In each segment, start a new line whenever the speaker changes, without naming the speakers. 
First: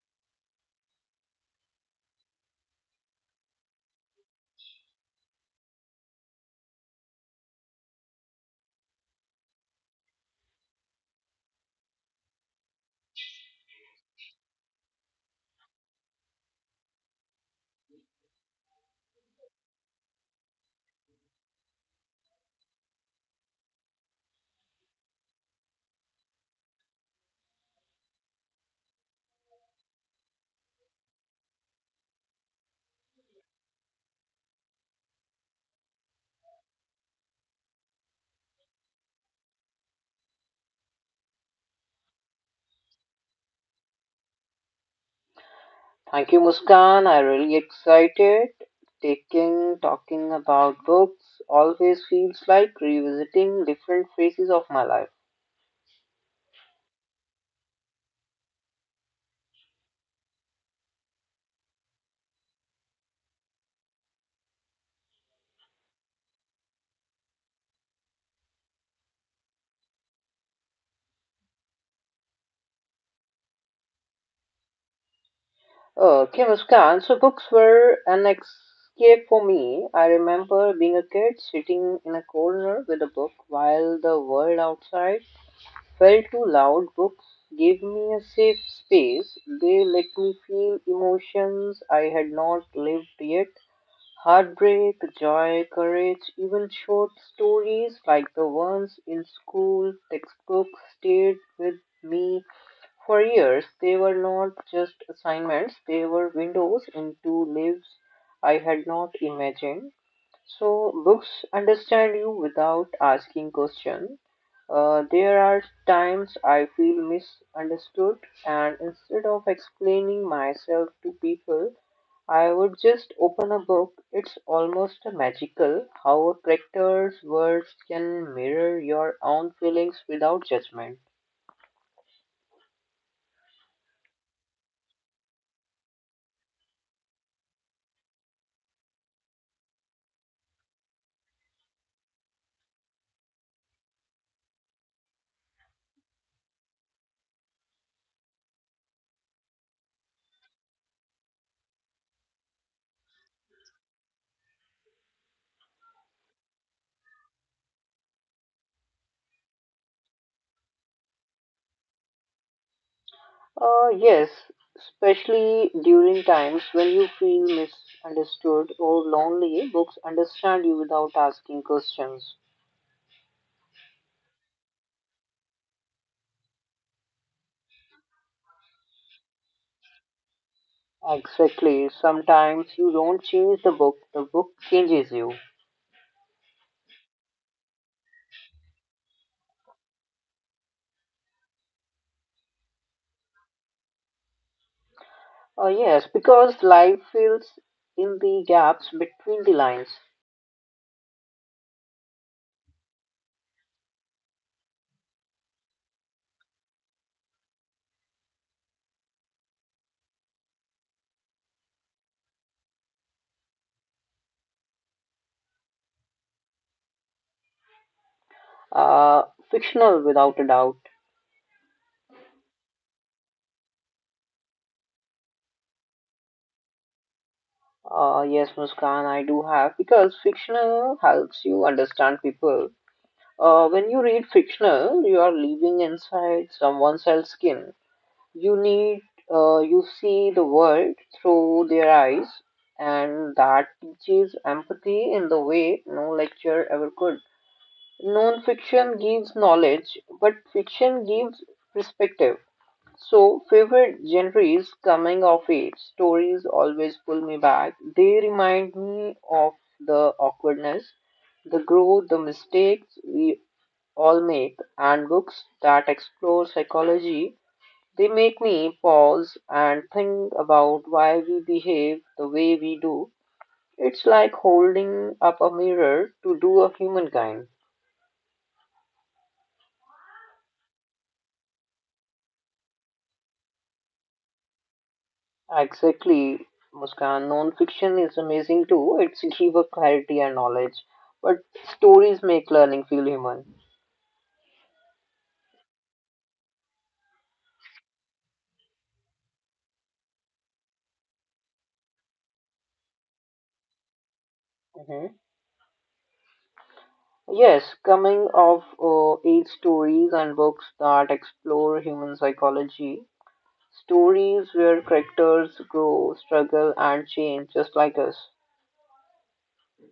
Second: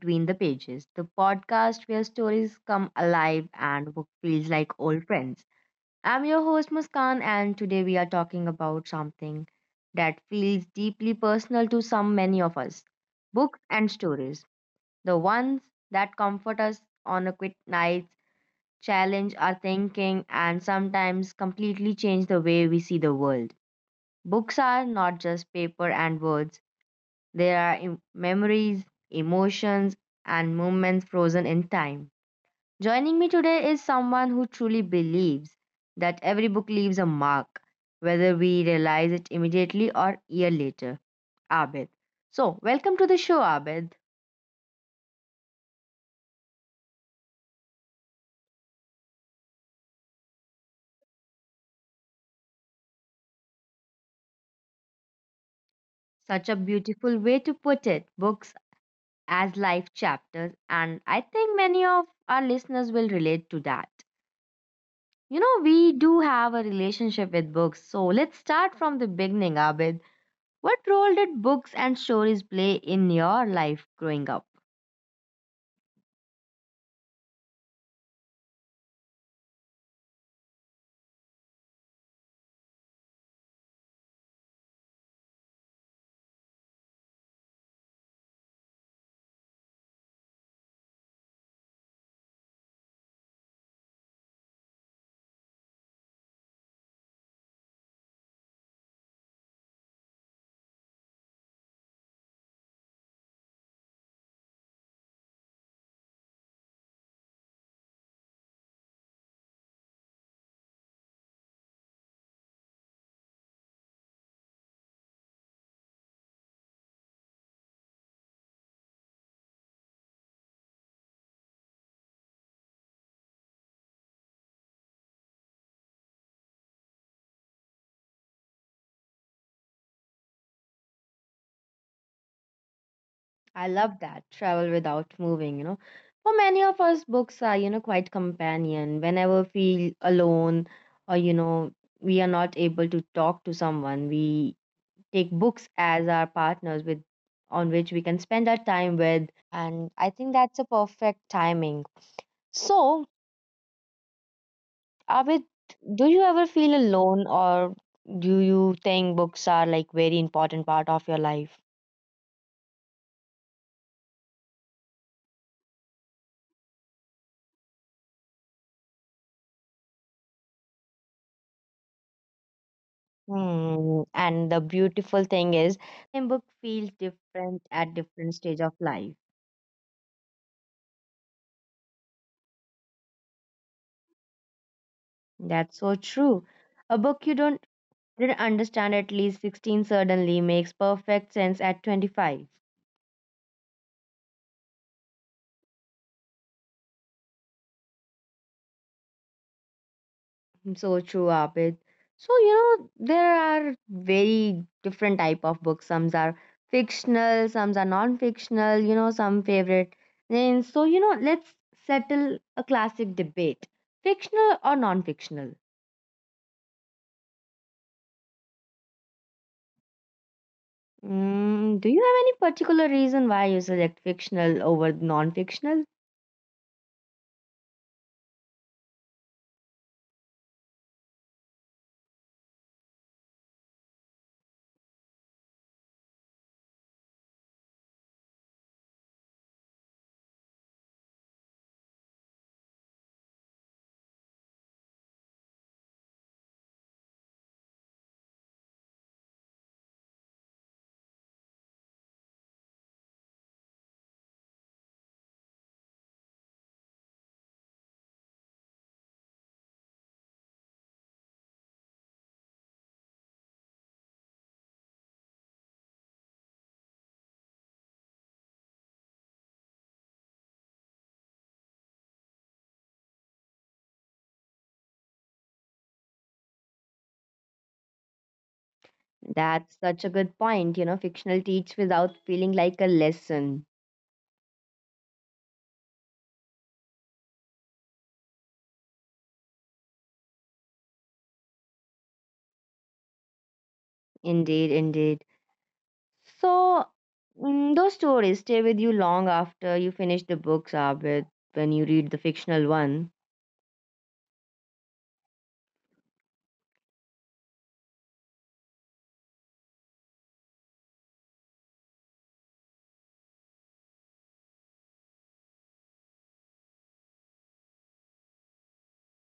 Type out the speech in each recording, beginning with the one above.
Between the Pages, the podcast where stories come alive and book feels like old friends. I'm your host, Muskan, and today we are talking about something that feels deeply personal to some many of us books and stories. The ones that comfort us on a quiet night, challenge our thinking, and sometimes completely change the way we see the world. Books are not just paper and words there are memories, emotions, and moments frozen in time. Joining me today is someone who truly believes that every book leaves a mark, whether we realize it immediately or year later. Abid. So, welcome to the show, Abid.
Thank you, Muskan. I really excited. Taking talking about books always feels like revisiting different phases of my life.
Such a beautiful way to put it. Books as life chapters, and I think many of our listeners will relate to that. You know, we do have a relationship with books, so let's start from the beginning, Abid. What role did books and stories play in your life growing up?
Okay, Muskan. So books were an escape for me. I remember being a kid, sitting in a corner with a book while the world outside felt too loud. Books gave me a safe space. They let me feel emotions I had not lived yet. Heartbreak, joy, courage, even short stories like the ones in school textbooks stayed with me for years. They were not just assignments, they were windows into lives I had not imagined. So books understand you without asking question. There are times I feel misunderstood, and instead of explaining myself to people, I would just open a book. It's almost magical how a character's words can mirror your own feelings without judgment.
I love that travel without moving, you know. For many of us, books are, you know, quite companion. Whenever we feel alone or, you know, we are not able to talk to someone, we take books as our partners with on which we can spend our time with. And I think that's a perfect timing. So, Abid, do you ever feel alone or do you think books are like very important part of your life?
Yes, especially during times when you feel misunderstood or lonely, books understand you without asking questions.
Hmm, and the beautiful thing is, a book feels different at different stage of life.
Exactly. Sometimes you don't change the book changes you.
That's so true. A book you don't didn't understand at least 16 suddenly makes perfect sense at 25.
Yes, because life fills in the gaps between the lines.
So true, Abid. So, you know, there are very different type of books. Some are fictional, some are non-fictional, you know, some favorite. And so, you know, let's settle a classic debate. Fictional or non-fictional?
Uh, Fictional, without a doubt.
Mm, do you have any particular reason why you select fictional over non-fictional?
Yes, Muskan, I do have because fictional helps you understand people. When you read fictional, you are living inside someone else's skin. You need, you see the world through their eyes, and that teaches empathy in the way no lecture ever could. Non-fiction gives knowledge, but fiction gives perspective. So, favorite genres coming of age stories always pull me back. They remind me of the awkwardness, the growth, the mistakes we all make, and books that explore psychology they make me pause and think about why we behave the way we do. It's like holding up a mirror to do of humankind.
That's such a good point. You know, fictional teach without feeling like a lesson.
Exactly, Muskan. Non-fiction is amazing too. It's give a clarity and knowledge, but stories make learning feel human.
Indeed, indeed. So, those stories stay with you long after you finish the books, Abid, when you read the fictional one.
Hmm. Yes, coming of age stories and books that explore human psychology, stories where characters grow, struggle, and change just like us.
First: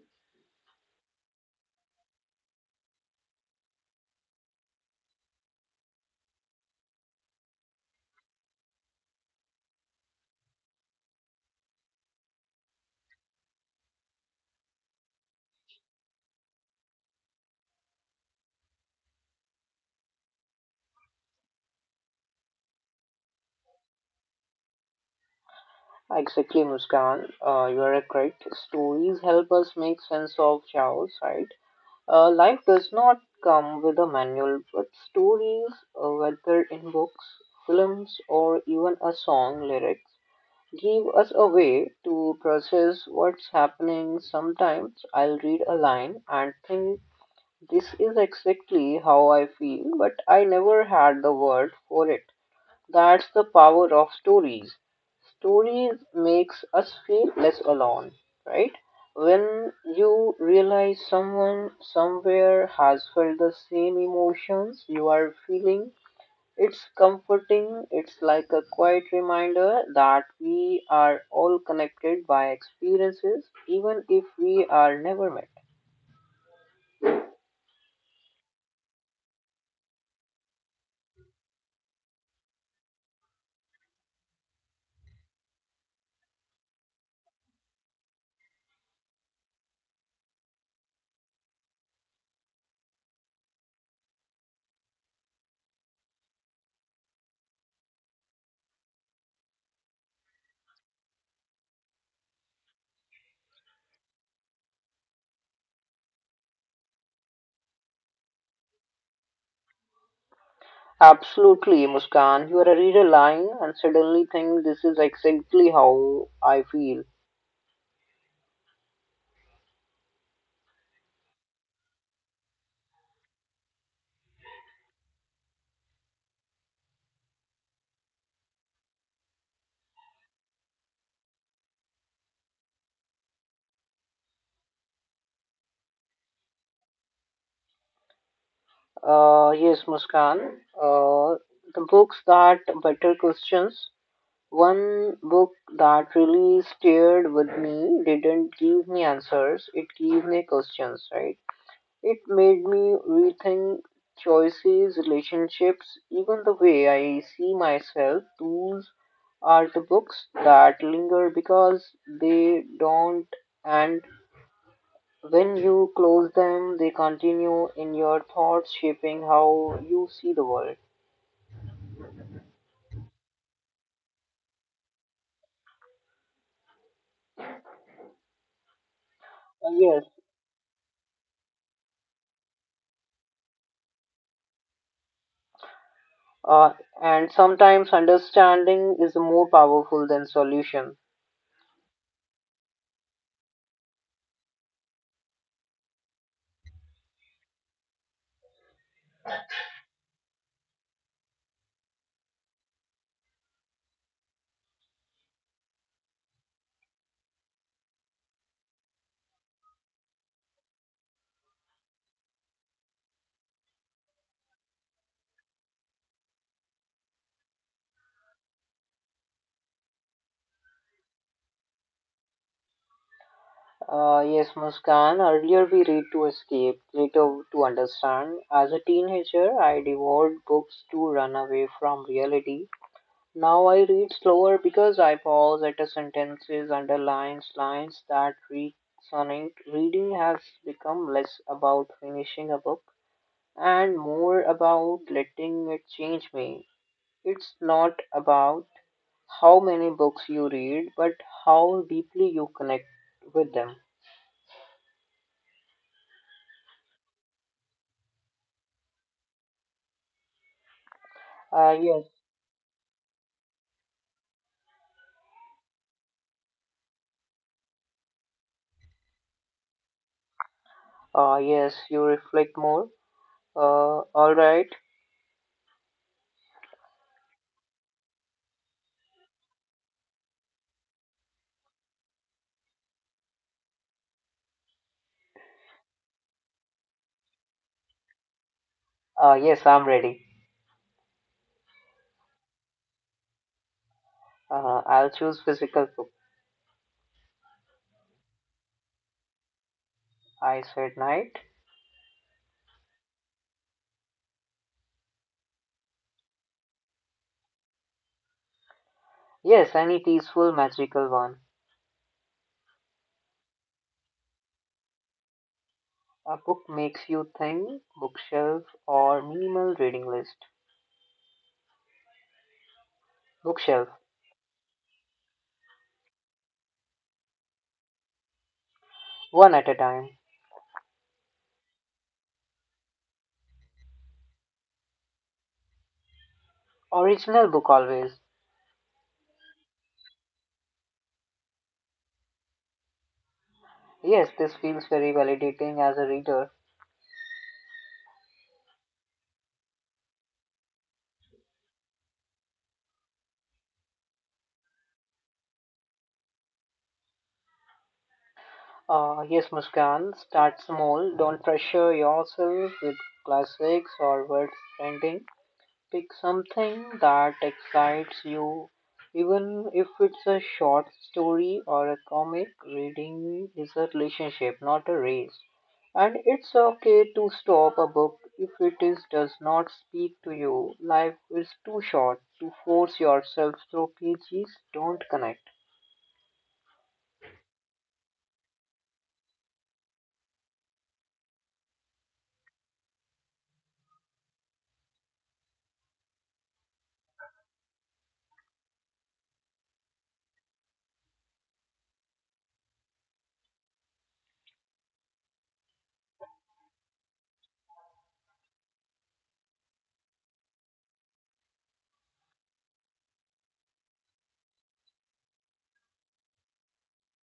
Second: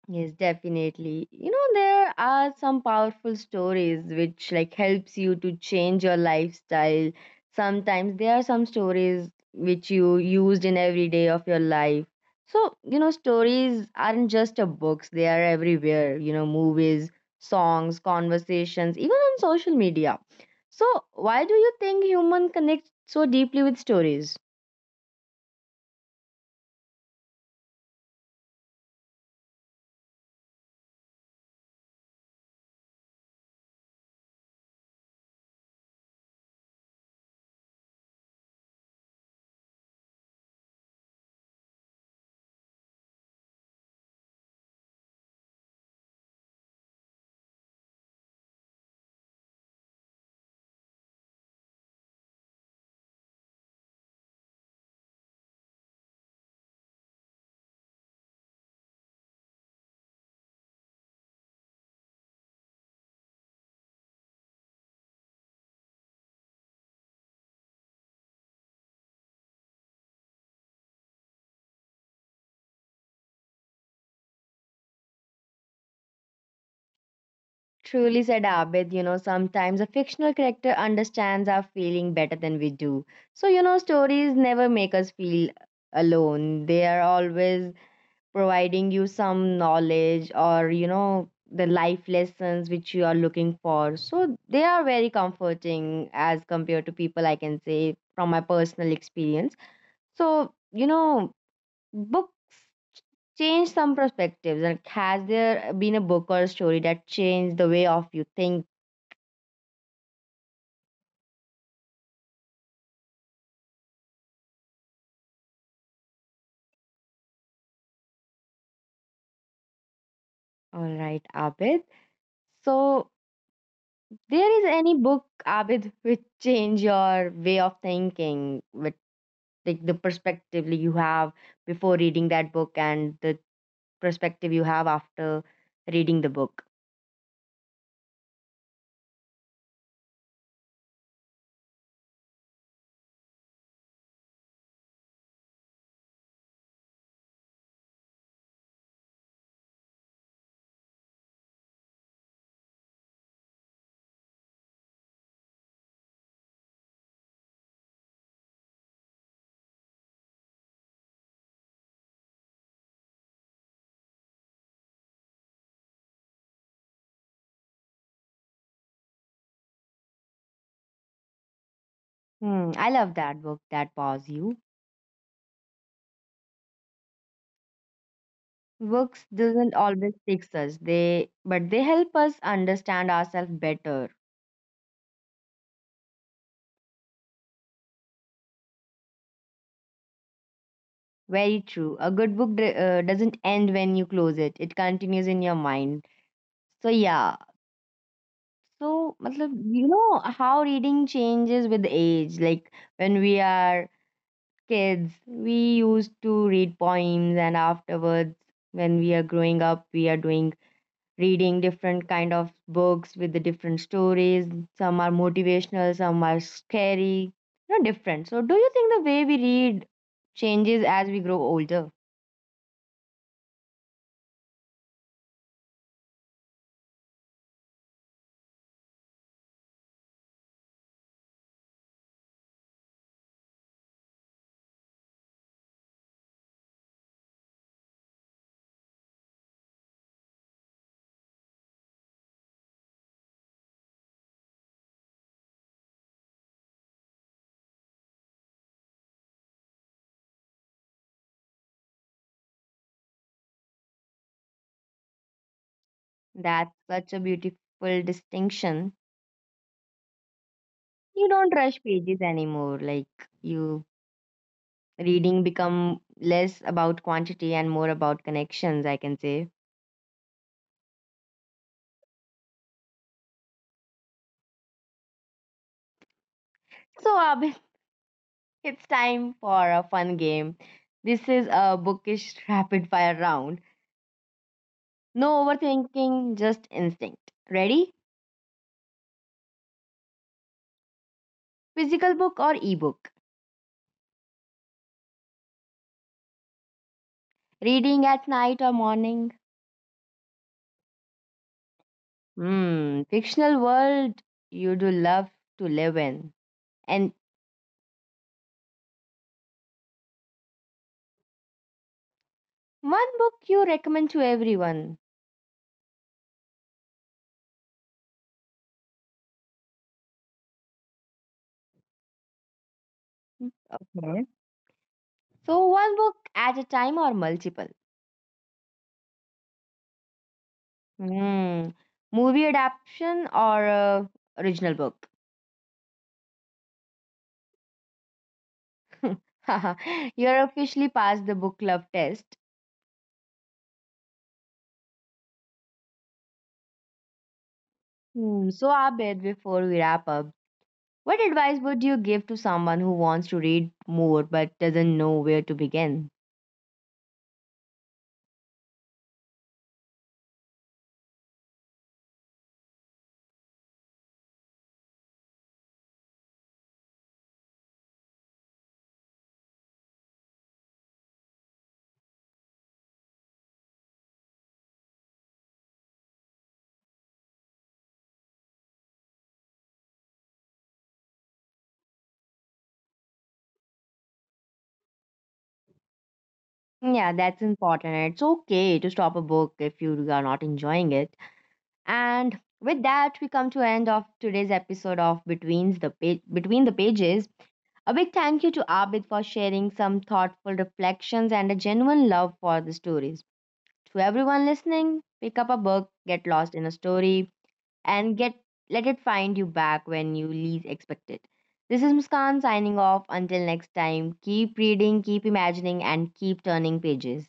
Yes, definitely. You know, there are some powerful stories which like helps you to change your lifestyle. Sometimes there are some stories which you used in every day of your life. So, you know, stories aren't just a books, they are everywhere, you know, movies, songs, conversations, even on social media. So, why do you think human connect so deeply with stories?
Exactly, Muskan. You are correct. Stories help us make sense of chaos, right? Life does not come with a manual, but stories, whether in books, films, or even a song lyrics, give us a way to process what's happening. Sometimes I'll read a line and think, this is exactly how I feel, but I never had the word for it. That's the power of stories. Stories makes us feel less alone, right? When you realize someone somewhere has felt the same emotions you are feeling, it's comforting. It's like a quiet reminder that we are all connected by experiences, even if we are never met.
Truly said Abid, you know, sometimes a fictional character understands our feeling better than we do. So, you know, stories never make us feel alone. They are always providing you some knowledge or, you know, the life lessons which you are looking for. So, they are very comforting as compared to people, I can say, from my personal experience. So, you know, books change some perspectives. And has there been a book or a story that changed the way of you think?
Absolutely, Muskan. You are a reader lying and suddenly think this is exactly how I feel.
All right, Abid. So, there is any book, Abid, which change your way of thinking, with like the perspective you have before reading that book and the perspective you have after reading the book.
Yes, Muskan. Uh, the books that better questions. One book that really stared with me didn't give me answers, it gave me questions, right? It made me rethink choices, relationships, even the way I see myself. Those are the books that linger because they don't end when you close them, they continue in your thoughts, shaping how you see the world.
Hmm, I love that book that paws you. Books doesn't
Yes,
always fix us, they but they help us understand ourselves better.
uh, and sometimes understanding is more powerful than solution.
Very true. A good book doesn't end when you close it; it continues in your mind. So yeah, so, matlab, you know how reading changes with age. Like when we are kids, we used to read poems, and afterwards, when we are growing up, we are doing reading different kind of books with the different stories. Some are motivational, some are scary, you know, different. So, do you think the way we read changes as we grow older?
Yes, Muskan, earlier we read to escape, later to understand. As a teenager, I devoured books to run away from reality. Now I read slower because I pause at a sentences, underlines lines that resonate. Reading has become less about finishing a book and more about letting it change me. It's not about how many books you read, but how deeply you connect with them.
That's such a beautiful distinction. You don't rush pages
Yes.
anymore, like you reading become less about quantity and more about connections, I can say.
Yes, you reflect more. All right.
So, Abhin, it's time for a fun game. This is a bookish rapid fire round. No overthinking, just instinct. Ready?
Yes, I'm ready.
Physical book or ebook?
I'll choose physical book.
Reading at night or morning?
I said night.
Hmm, fictional world you do love to live in. And
Yes, any peaceful, magical one.
one book you recommend to everyone.
A book makes you think, bookshelf or minimal reading list. Bookshelf,
Okay. So, one book at a time or multiple?
one at a time.
Mm. Movie adaptation or original book?
Original book always.
You're officially past the book club test.
Yes, this feels very validating as a reader.
Hmm. So, Abed, before we wrap up, what advice would you give to someone who wants to read more but doesn't know where to begin?
Yes, Muskan, start small. Don't pressure yourself with classics or words trending. Pick something that excites you, even if it's a short story or a comic. Reading is a relationship, not a race. And it's okay to stop a book if it is does not speak to you. Life is too short to force yourself through pages don't connect.
Yeah, that's important. It's okay to stop a book if you are not enjoying it. And with that, we come to end of today's episode of Between the Pages. A big thank you to Abid for sharing some thoughtful reflections and a genuine love for the stories. To everyone listening, pick up a book, get lost in a story, and get let it find you back when you least expect it. This is Muskan signing off. Until next time, keep reading, keep imagining, and keep turning pages.